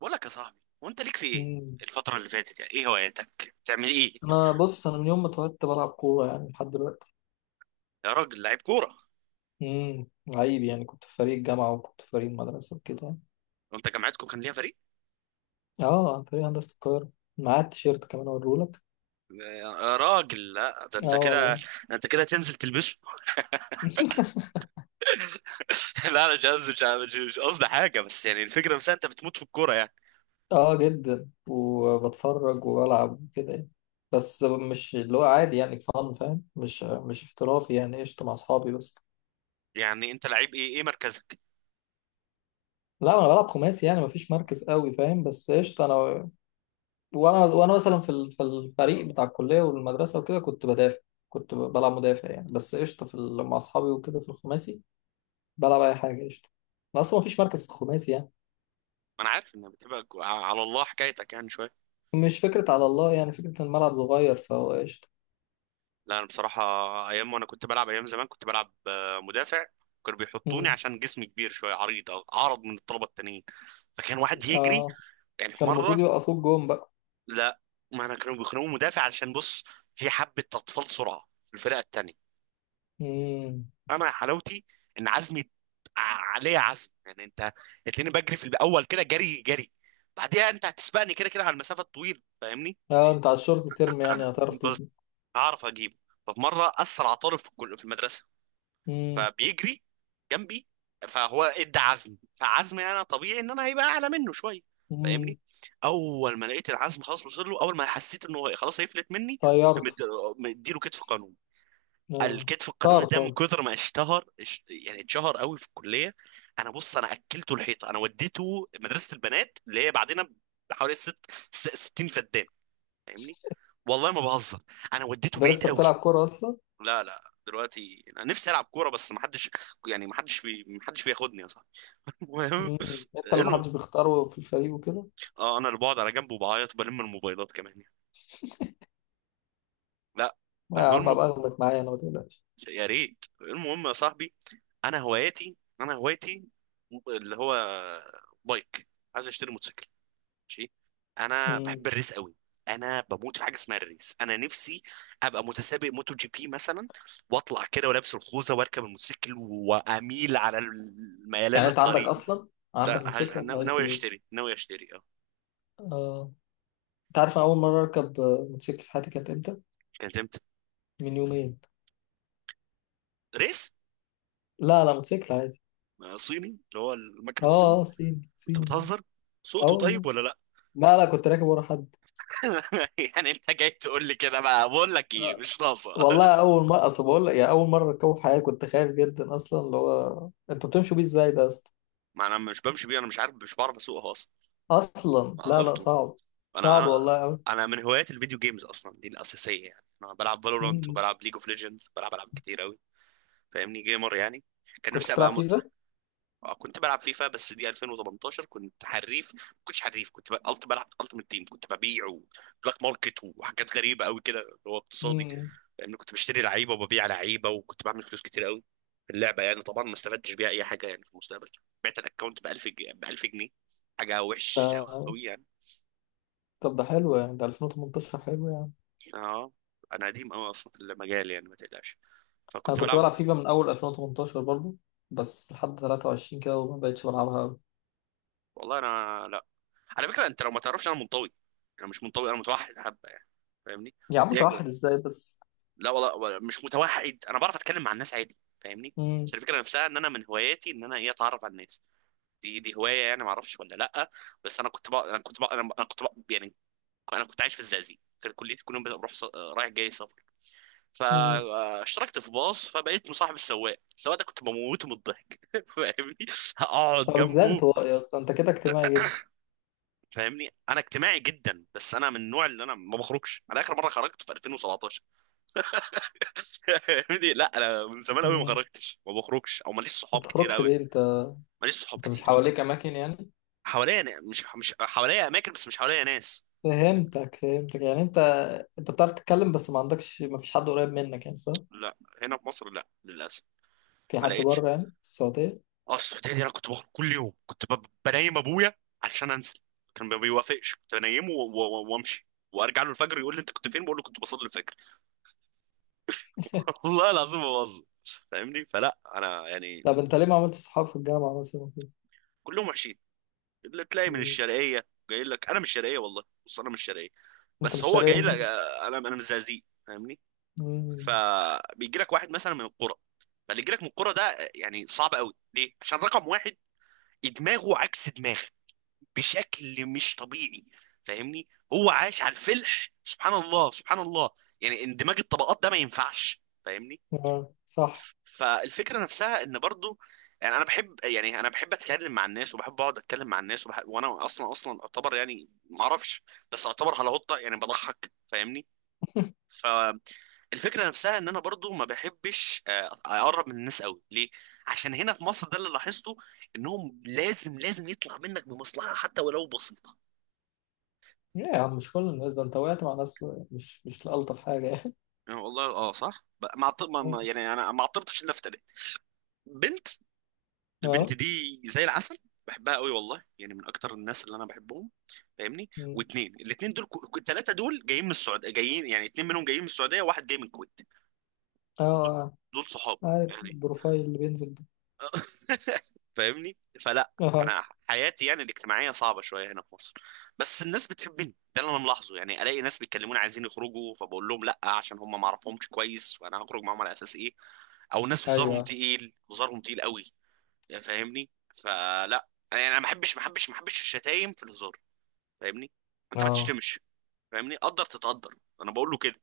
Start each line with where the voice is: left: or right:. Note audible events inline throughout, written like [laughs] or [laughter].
right: بقول لك يا صاحبي، وانت ليك في ايه
left: مم.
right: الفترة اللي فاتت؟ يعني ايه هواياتك؟ بتعمل ايه؟
left: انا بص، انا من يوم ما اتولدت بلعب كوره يعني لحد دلوقتي.
right: يا راجل لعيب كورة!
left: امم عيب يعني، كنت في فريق الجامعه وكنت في فريق المدرسه وكده.
right: وانت جامعتكم كان ليها فريق؟
left: اه، فريق هندسه القاهره، معايا التيشيرت كمان اوريهولك.
right: يا راجل لا، ده
left: اه
right: انت كده،
left: والله.
right: تنزل تلبسه.
left: [laughs]
right: [laughs] لا انا مش قصدي، مش قصدي حاجة، بس يعني الفكرة نفسها انت بتموت في الكورة يعني.
left: اه جدا، وبتفرج والعب وكده يعني. بس مش اللي هو عادي، يعني فن فاهم، مش احترافي يعني، قشطه مع اصحابي بس.
right: يعني انت لعيب ايه مركزك؟
left: لا انا بلعب خماسي يعني، مفيش مركز قوي فاهم، بس قشطه انا. وانا مثلا في الفريق بتاع الكليه والمدرسه وكده كنت بدافع. كنت بلعب مدافع يعني، بس قشطه مع اصحابي وكده في الخماسي، بلعب اي حاجه قشطه. أنا اصلا مفيش مركز في الخماسي يعني.
right: ما انا عارف انك بتبقى على الله حكايتك يعني شوية.
left: مش فكره على الله يعني، فكره إن الملعب صغير فهو قشطه.
right: لا انا بصراحة ايام وانا كنت بلعب، ايام زمان كنت بلعب مدافع. كانوا بيحطوني
left: مم.
right: عشان جسمي كبير شوية، عريض او اعرض من الطلبة التانيين، فكان واحد يجري.
left: اه،
right: يعني في
left: كان
right: مرة،
left: المفروض يوقفوك جون بقى.
right: لا ما انا كانوا بيخنقوا مدافع علشان بص، في حبة أطفال سرعة في الفرقة التانية.
left: مم.
right: انا حلاوتي ان عزمي ع- عليه عزم. يعني انت اتلاقيني بجري في الاول كده جري جري، بعديها انت هتسبقني كده كده على المسافة الطويلة فاهمني؟
left: اه، انت على الشورت ترم يعني هتعرف
right: بس
left: تظبط.
right: هعرف اجيبه. ففي مرة اسرع طالب في في المدرسة
left: مم.
right: فبيجري جنبي، فهو ادى عزم فعزمي انا طبيعي ان انا هيبقى اعلى منه شويه
left: مم.
right: فاهمني. اول ما لقيت العزم خلاص وصل له، اول ما حسيت انه خلاص هيفلت مني،
left: طيرت.
right: مد- مديله كتف قانون.
left: اه.
right: الكتف
left: طار
right: القانوني ده من
left: طار.
right: كتر ما اشتهر يعني اتشهر قوي في الكليه. انا بص، انا اكلته الحيطه، انا وديته مدرسه البنات اللي هي بعدين بحوالي 60 فدان فاهمني. والله ما بهزر، انا وديته
left: ده
right: بعيد
left: لسه
right: قوي.
left: بتلعب كوره اصلا؟
right: لا لا، دلوقتي انا نفسي العب كوره بس ما حدش، يعني ما حدش ما حدش بياخدني يا صاحبي. [laughs] المهم
left: مم. انت اللي
right: انه
left: محدش بيختاره في الفريق وكده.
right: اه انا اللي بقعد على جنب وبعيط وبلم الموبايلات كمان يعني. لا
left: ما يا عم
right: المهم،
left: ابقى اخدك معايا انا، ما تقلقش.
right: يا ريت. المهم يا صاحبي انا هوايتي اللي هو بايك. عايز اشتري موتوسيكل ماشي، انا بحب
left: مم.
right: الريس قوي. انا بموت في حاجه اسمها الريس، انا نفسي ابقى متسابق موتو جي بي مثلا، واطلع كده ولابس الخوذه واركب الموتوسيكل واميل على ميلان
left: يعني انت عندك
right: الطريق.
left: اصلا،
right: لا
left: عندك
right: هج...
left: موتوسيكل
right: أنا
left: ولا عايز
right: ناوي
left: تجيب؟
right: اشتري، ناوي اشتري. اه
left: اه. انت عارف انا اول مره اركب آه، موتوسيكل في حياتي كانت امتى؟
right: كانت امتى؟
left: من يومين.
right: ريس؟
left: لا لا، موتوسيكل عادي.
right: صيني، اللي هو المكن الصيني.
left: اه اه، صيني
right: انت
left: صيني.
right: بتهزر،
left: اه
right: سوقته
left: والله.
right: طيب ولا لا؟
left: لا لا، كنت راكب ورا حد.
right: [laughs] يعني انت جاي تقول لي كده؟ بقى بقول لك ايه،
left: آه،
right: مش ناقصه.
left: والله اول مره، اصل بقول لك يعني اول مره اركبه في حياتي، كنت خايف جدا اصلا، اللي هو انتوا بتمشوا بيه ازاي ده يا اسطى.
right: [laughs] ما انا مش بمشي بيه، انا مش عارف، مش بعرف اسوقها اصلا.
left: اصلا
right: ما
left: لا لا،
right: اصلا
left: صعب.
right: انا
left: صعب
right: انا
left: والله قوي.
right: انا من هوايات الفيديو جيمز اصلا، دي الاساسيه يعني. انا بلعب فالورانت وبلعب ليج اوف ليجندز، بلعب العاب كتير قوي فاهمني، جيمر يعني. كان
left: كنت
right: نفسي
left: بتلعب
right: ابقى
left: فيفا؟
right: كنت بلعب فيفا، بس دي 2018. كنت حريف، ما كنتش حريف كنت ب... قلت بلعب التيم تيم، كنت ببيع وبلاك ماركت وحاجات غريبه قوي كده، اللي هو اقتصادي.
left: امم.
right: لان كنت بشتري لعيبه وببيع لعيبه وكنت بعمل فلوس كتير قوي في اللعبه يعني. طبعا ما استفدتش بيها اي حاجه يعني في المستقبل. بعت الاكونت ب 1000 جنيه، حاجه وحش
left: ده
right: قوي.
left: طب ده حلو يعني، ده 2018 حلو.
right: اه انا قديم قوي اصلا في المجال، يعني ما تقلقش.
left: انا
right: فكنت
left: كنت
right: بلعب.
left: بلعب فيفا من اول 2018 برضو، بس لحد 23 كده وما بقتش بلعبها قوي.
right: والله انا لا، على فكره انت لو ما تعرفش انا منطوي، انا مش منطوي، انا متوحد حبه يعني فاهمني.
left: يا عم
right: ليه جو-
left: متوحد ازاي بس؟
right: لا والله، مش متوحد، انا بعرف اتكلم مع الناس عادي فاهمني.
left: امم.
right: بس الفكره نفسها ان انا من هواياتي ان انا ايه، اتعرف على الناس. دي هوايه يعني، ما اعرفش ولا لا؟ بس انا كنت بقى يعني، انا كنت عايش في الزقازيق، كان كليتي كل يوم بروح رايح جاي سفر.
left: امم.
right: فاشتركت في باص فبقيت مصاحب السواق. السواق ده كنت بموته من الضحك [laughs] فاهمني، اقعد
left: طب ازاي
right: جنبه.
left: انطوائي يا اسطى؟ انت كده اجتماعي جدا.
right: فاهمني انا اجتماعي جدا، بس انا من النوع اللي انا ما بخرجش. انا اخر مره خرجت في 2017 [laughs] فاهمني. لا انا من زمان قوي ما
left: امم.
right: خرجتش، ما بخرجش، او ماليش صحاب
left: ما
right: كتير
left: بتخرجش
right: قوي.
left: ليه انت؟
right: ماليش صحاب
left: انت مش
right: كتير.
left: حواليك اماكن يعني؟
right: حواليا مش حواليا اماكن بس مش حواليا ناس.
left: فهمتك فهمتك، يعني انت، انت بتعرف تتكلم بس ما عندكش، ما فيش حد قريب منك يعني، صح؟
right: لا هنا في مصر لا للاسف،
left: في
right: ما
left: حد
right: لقيتش.
left: بره يعني في السعودية؟
right: اه السعوديه دي انا كنت بخرج كل يوم، كنت بنيم ابويا عشان انزل. كان ما بيوافقش، كنت بنيمه وامشي وارجع له الفجر، يقول لي انت كنت فين؟ بقول له كنت بصلي الفجر [laughs]
left: [laughs]
right: والله العظيم ما بهزر فاهمني. فلا انا يعني
left: طب انت ليه ما عملتش صحاب في الجامعة مثلا وكده؟
right: كلهم وحشين. اللي تلاقي من
left: مم.
right: الشرقيه جاي لك، انا من الشرقيه والله، بص انا من الشرقيه،
left: انت
right: بس
left: مش
right: هو
left: شرقية
right: جاي لك،
left: مني.
right: انا من الزقازيق فاهمني.
left: مم.
right: فبيجي لك واحد مثلا من القرى، فاللي يجي لك من القرى ده يعني صعب قوي. ليه؟ عشان رقم واحد، دماغه عكس دماغك بشكل مش طبيعي فاهمني. هو عاش على الفلح، سبحان الله سبحان الله. يعني اندماج الطبقات ده ما ينفعش فاهمني.
left: اه صح.
right: فالفكره نفسها ان برضو، يعني انا بحب، يعني انا بحب اتكلم مع الناس وبحب اقعد اتكلم مع الناس وبحب. وانا اصلا اصلا اعتبر يعني ما اعرفش، بس اعتبر هلاوطه يعني، بضحك فاهمني. ف الفكره نفسها ان انا برضو ما بحبش اقرب من الناس قوي. ليه؟ عشان هنا في مصر، ده اللي لاحظته، انهم لازم لازم يطلع منك بمصلحه حتى ولو بسيطه.
left: ليه يا عم، مش كل الناس، ده انت وقعت مع ناس، مش مش الطف حاجه يعني؟
right: يعني والله اه صح، ب- ما عط- ما ما-
left: [laughs]
right: يعني انا ما عطرتش الا في تلات بنت. البنت
left: اه.
right: دي زي العسل، بحبها قوي والله، يعني من اكتر الناس اللي انا بحبهم فاهمني.
left: مم.
right: واتنين، الاتنين دول، الثلاثه دول جايين من السعوديه جايين، يعني اتنين منهم جايين من السعوديه وواحد جاي من الكويت.
left: اه.
right: دول
left: آه.
right: صحاب
left: عارف
right: يعني
left: البروفايل اللي بينزل ده؟
right: [laughs] فاهمني. فلا
left: [laughs] اه.
right: انا حياتي يعني الاجتماعيه صعبه شويه هنا في مصر. بس الناس بتحبني، ده اللي انا ملاحظه، يعني الاقي ناس بيتكلموني عايزين يخرجوا، فبقول لهم لا عشان هم ما اعرفهمش كويس، وانا هخرج معاهم على اساس ايه؟ او ناس هزارهم
left: ايوه.
right: تقيل، هزارهم تقيل قوي يعني فاهمني. فلا يعني انا ما بحبش، ما بحبش الشتايم في الهزار فاهمني. انت ما
left: اه
right: تشتمش فاهمني قدر تتقدر، انا بقول له كده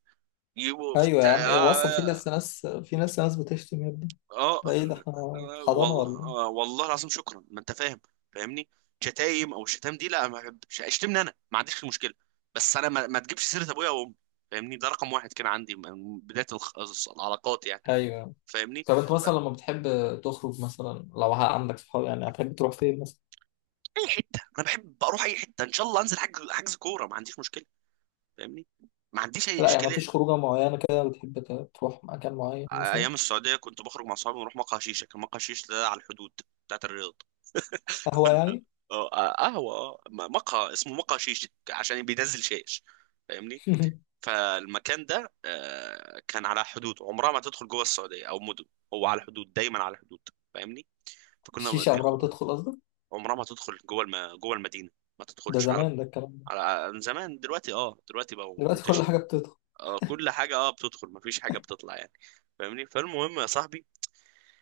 right: يو- ف-
left: ايوه
right: تع-
left: يا عم إيه، وصل، في
right: اه
left: ناس، ناس، في ناس، ناس بتشتم يا ابني،
right: آه،
left: ده ايه ده، احنا في حضانه
right: والله
left: ولا
right: والله العظيم، شكرا، ما انت فاهم فاهمني. شتايم او الشتام دي، لا ما بحبش اشتمني انا، ما عنديش مشكله، بس انا ما تجيبش سيره ابويا وامي فاهمني. ده رقم واحد كان عندي من بدايه العلاقات يعني
left: ايه؟ ايوه.
right: فاهمني.
left: طب انت مثلا لما بتحب تخرج مثلا، لو عندك صحاب يعني هتحب تروح فين مثلا؟
right: اي حته، انا بحب اروح اي حته، ان شاء الله انزل حجز حجز كوره، ما عنديش مشكله فاهمني، ما عنديش اي
left: لا يعني
right: اشكاليه.
left: مفيش خروجه معينه كده بتحب تروح مكان معين مثلا؟
right: ايام السعوديه كنت بخرج مع اصحابي ونروح مقهى شيشه. كان مقهى شيشه ده على الحدود بتاعت الرياض.
left: قهوه
right: فن-
left: يعني؟
right: آه، قهوه، مقهى اسمه مقهى شيشه عشان بينزل شاش فاهمني.
left: [laughs]
right: فالمكان ده كان على حدود، عمرها ما تدخل جوه السعوديه او مدن. هو على الحدود، دايما على الحدود فاهمني. فكنا
left: الشيشه عمرها ما
right: بندخل.
left: بتدخل قصدك؟
right: عمرها ما تدخل جوه جوه المدينه، ما
left: ده
right: تدخلش على،
left: زمان ده الكلام ده.
right: عن زمان. دلوقتي اه، دلوقتي بقى
left: دلوقتي كل
right: منتشر،
left: حاجه بتدخل.
right: اه كل حاجة بتدخل مفيش حاجة بتطلع يعني فاهمني. فالمهم يا صاحبي،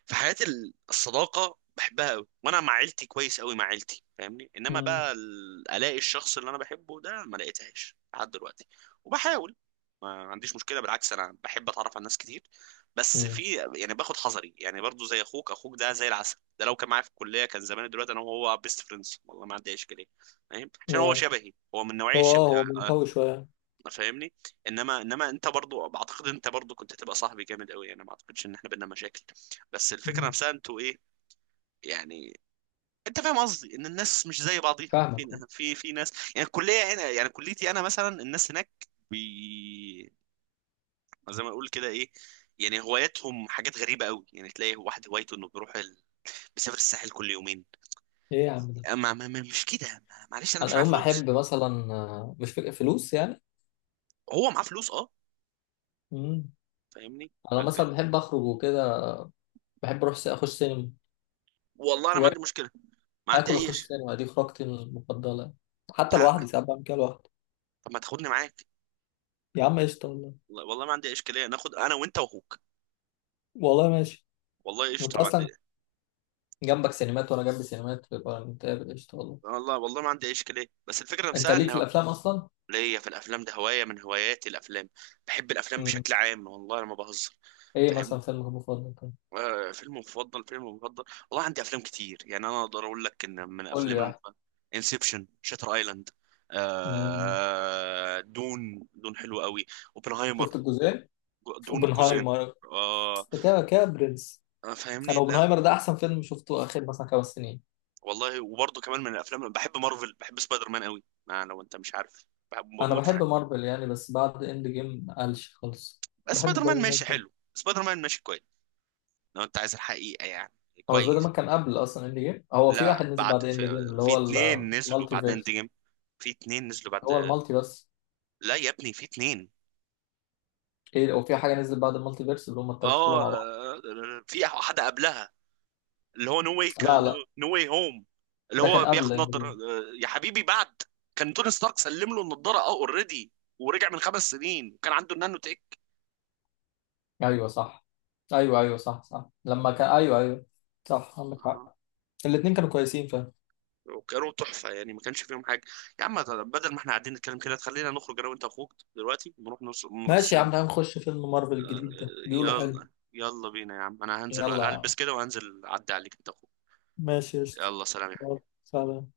right: في حياة الصداقة بحبها قوي، وانا مع عيلتي كويس قوي مع عيلتي فاهمني. انما
left: مم.
right: بقى الاقي الشخص اللي انا بحبه ده، ما لقيتهاش لحد دلوقتي، وبحاول. ما عنديش مشكلة بالعكس، انا بحب اتعرف على ناس كتير، بس في،
left: امم.
right: يعني باخد حذري يعني برضو. زي اخوك، اخوك ده زي العسل، ده لو كان معايا في الكلية كان زمان دلوقتي انا وهو بيست فريندز، والله ما عندي اي اشكالية فاهم، عشان هو
left: يا
right: شبهي، هو من
left: هو
right: نوعية شبه
left: اه، هو منطوي شوية.
right: فاهمني. انما انت برضو بعتقد، انت برضو كنت هتبقى صاحبي جامد قوي، انا ما اعتقدش ان احنا بينا مشاكل. بس الفكره
left: مم.
right: نفسها انتوا ايه، يعني انت فاهم قصدي ان الناس مش زي بعضيها،
left: فاهمك
right: في
left: آه.
right: في في ناس يعني الكليه هنا يعني كليتي انا مثلا، الناس هناك بي زي ما اقول كده ايه، يعني هواياتهم حاجات غريبه قوي. يعني تلاقي واحد هوايته انه بيروح بيسافر الساحل كل يومين.
left: ايه يا عم ده.
right: اما مش كده، معلش انا مش
left: انا
right: معايا
left: يوم ما
right: فلوس،
left: احب مثلا آه، مش فكره فلوس يعني.
right: هو معاه فلوس اه
left: مم.
right: فاهمني
left: انا مثلا بحب اخرج وكده، بحب اروح اخش سينما،
right: والله انا ما عندي مشكله، ما عندي
left: واكل
right: اي
left: واخش
right: شيء،
left: سينما، دي خروجتي المفضله، حتى لوحدي ساعات بعمل كده لوحدي.
right: طب ما تاخدني معاك
left: يا عم قشطة والله.
right: والله. والله ما عندي أي اشكاليه، ناخد انا وانت واخوك،
left: والله ماشي.
right: والله
left: انت
right: قشطه ما
left: اصلا
right: عندي.
left: جنبك سينمات وانا جنبي سينمات، يبقى نتقابل قشطه والله.
right: والله والله ما عندي أي اشكاليه، بس الفكره
left: انت
right: نفسها
left: ليك في
right: ان
left: الافلام اصلا؟
right: ليا في الافلام ده، هوايه من هواياتي الافلام، بحب الافلام
left: مم.
right: بشكل عام والله انا ما بهزر
left: ايه
right: فاهم.
left: مثلا فيلمك المفضل كان؟
right: آه فيلم مفضل، فيلم مفضل، والله عندي افلام كتير. يعني انا اقدر اقول لك ان من
left: قول
right: افلام
left: لي واحد.
right: انسبشن، شاتر ايلاند،
left: مم.
right: آه دون دون، حلو قوي. اوبنهايمر،
left: شفت الجزئين؟
right: دون جزئين
left: اوبنهايمر.
right: آه
left: كده كده برنس. انا
right: فاهمني. لا
left: اوبنهايمر ده احسن فيلم شفته اخر مثلا 5 سنين.
right: والله، وبرضه كمان من الافلام بحب مارفل، بحب سبايدر مان قوي، ما لو انت مش عارف، بحب،
left: انا
right: بموت في
left: بحب
right: حاجه.
left: مارفل يعني، بس بعد اند جيم قالش خالص.
right: بس
left: بحب
right: سبايدر مان
left: سبايدر مان
right: ماشي
left: ده.
right: حلو، سبايدر مان ماشي كويس، لو انت عايز الحقيقه يعني،
left: هو سبايدر
right: كويس.
left: مان كان قبل اصلا اند جيم، هو في واحد
right: لا
left: نزل
right: بعد
left: بعد اند جيم اللي
right: في
left: هو
right: اتنين نزلوا
left: المالتي
right: بعد اند
left: فيرس.
right: جيم، في اتنين نزلوا
left: هو
right: بعد.
left: المالتي بس؟
right: لا يا ابني في اتنين،
left: ايه، او في حاجه نزلت بعد المالتي فيرس، اللي هم الثلاثه طلعوا
right: اه
left: مع بعض.
right: في واحده قبلها، اللي هو نو واي
left: لا
right: كان،
left: لا،
right: نو واي هوم، اللي
left: ده كان
right: هو
left: قبل
right: بياخد
left: اند
right: نضاره
left: جيم.
right: يا حبيبي بعد. كان توني ستارك سلم له النضاره اه اوريدي، ورجع من 5 سنين وكان عنده النانو تيك،
left: ايوه صح. ايوه ايوه صح صح، لما كان، ايوه ايوه، صح عندك حق. الاثنين كانوا كويسين فاهم.
right: وكانوا تحفه يعني ما كانش فيهم حاجه. يا عم طب بدل ما احنا قاعدين نتكلم كده، تخلينا نخرج انا وانت اخوك دلوقتي، ونروح نروح
left: ماشي يا
right: السينما.
left: عم، تعال نخش فيلم مارفل الجديد ده، بيقولوا حلو.
right: يلا يلا بينا يا عم، انا هنزل
left: يلا يا عم.
right: البس كده وهنزل اعدي عليك انت اخوك.
left: ماشي قشطة.
right: يلا سلام يا
left: يلا،
right: حبيبي.
left: سلام.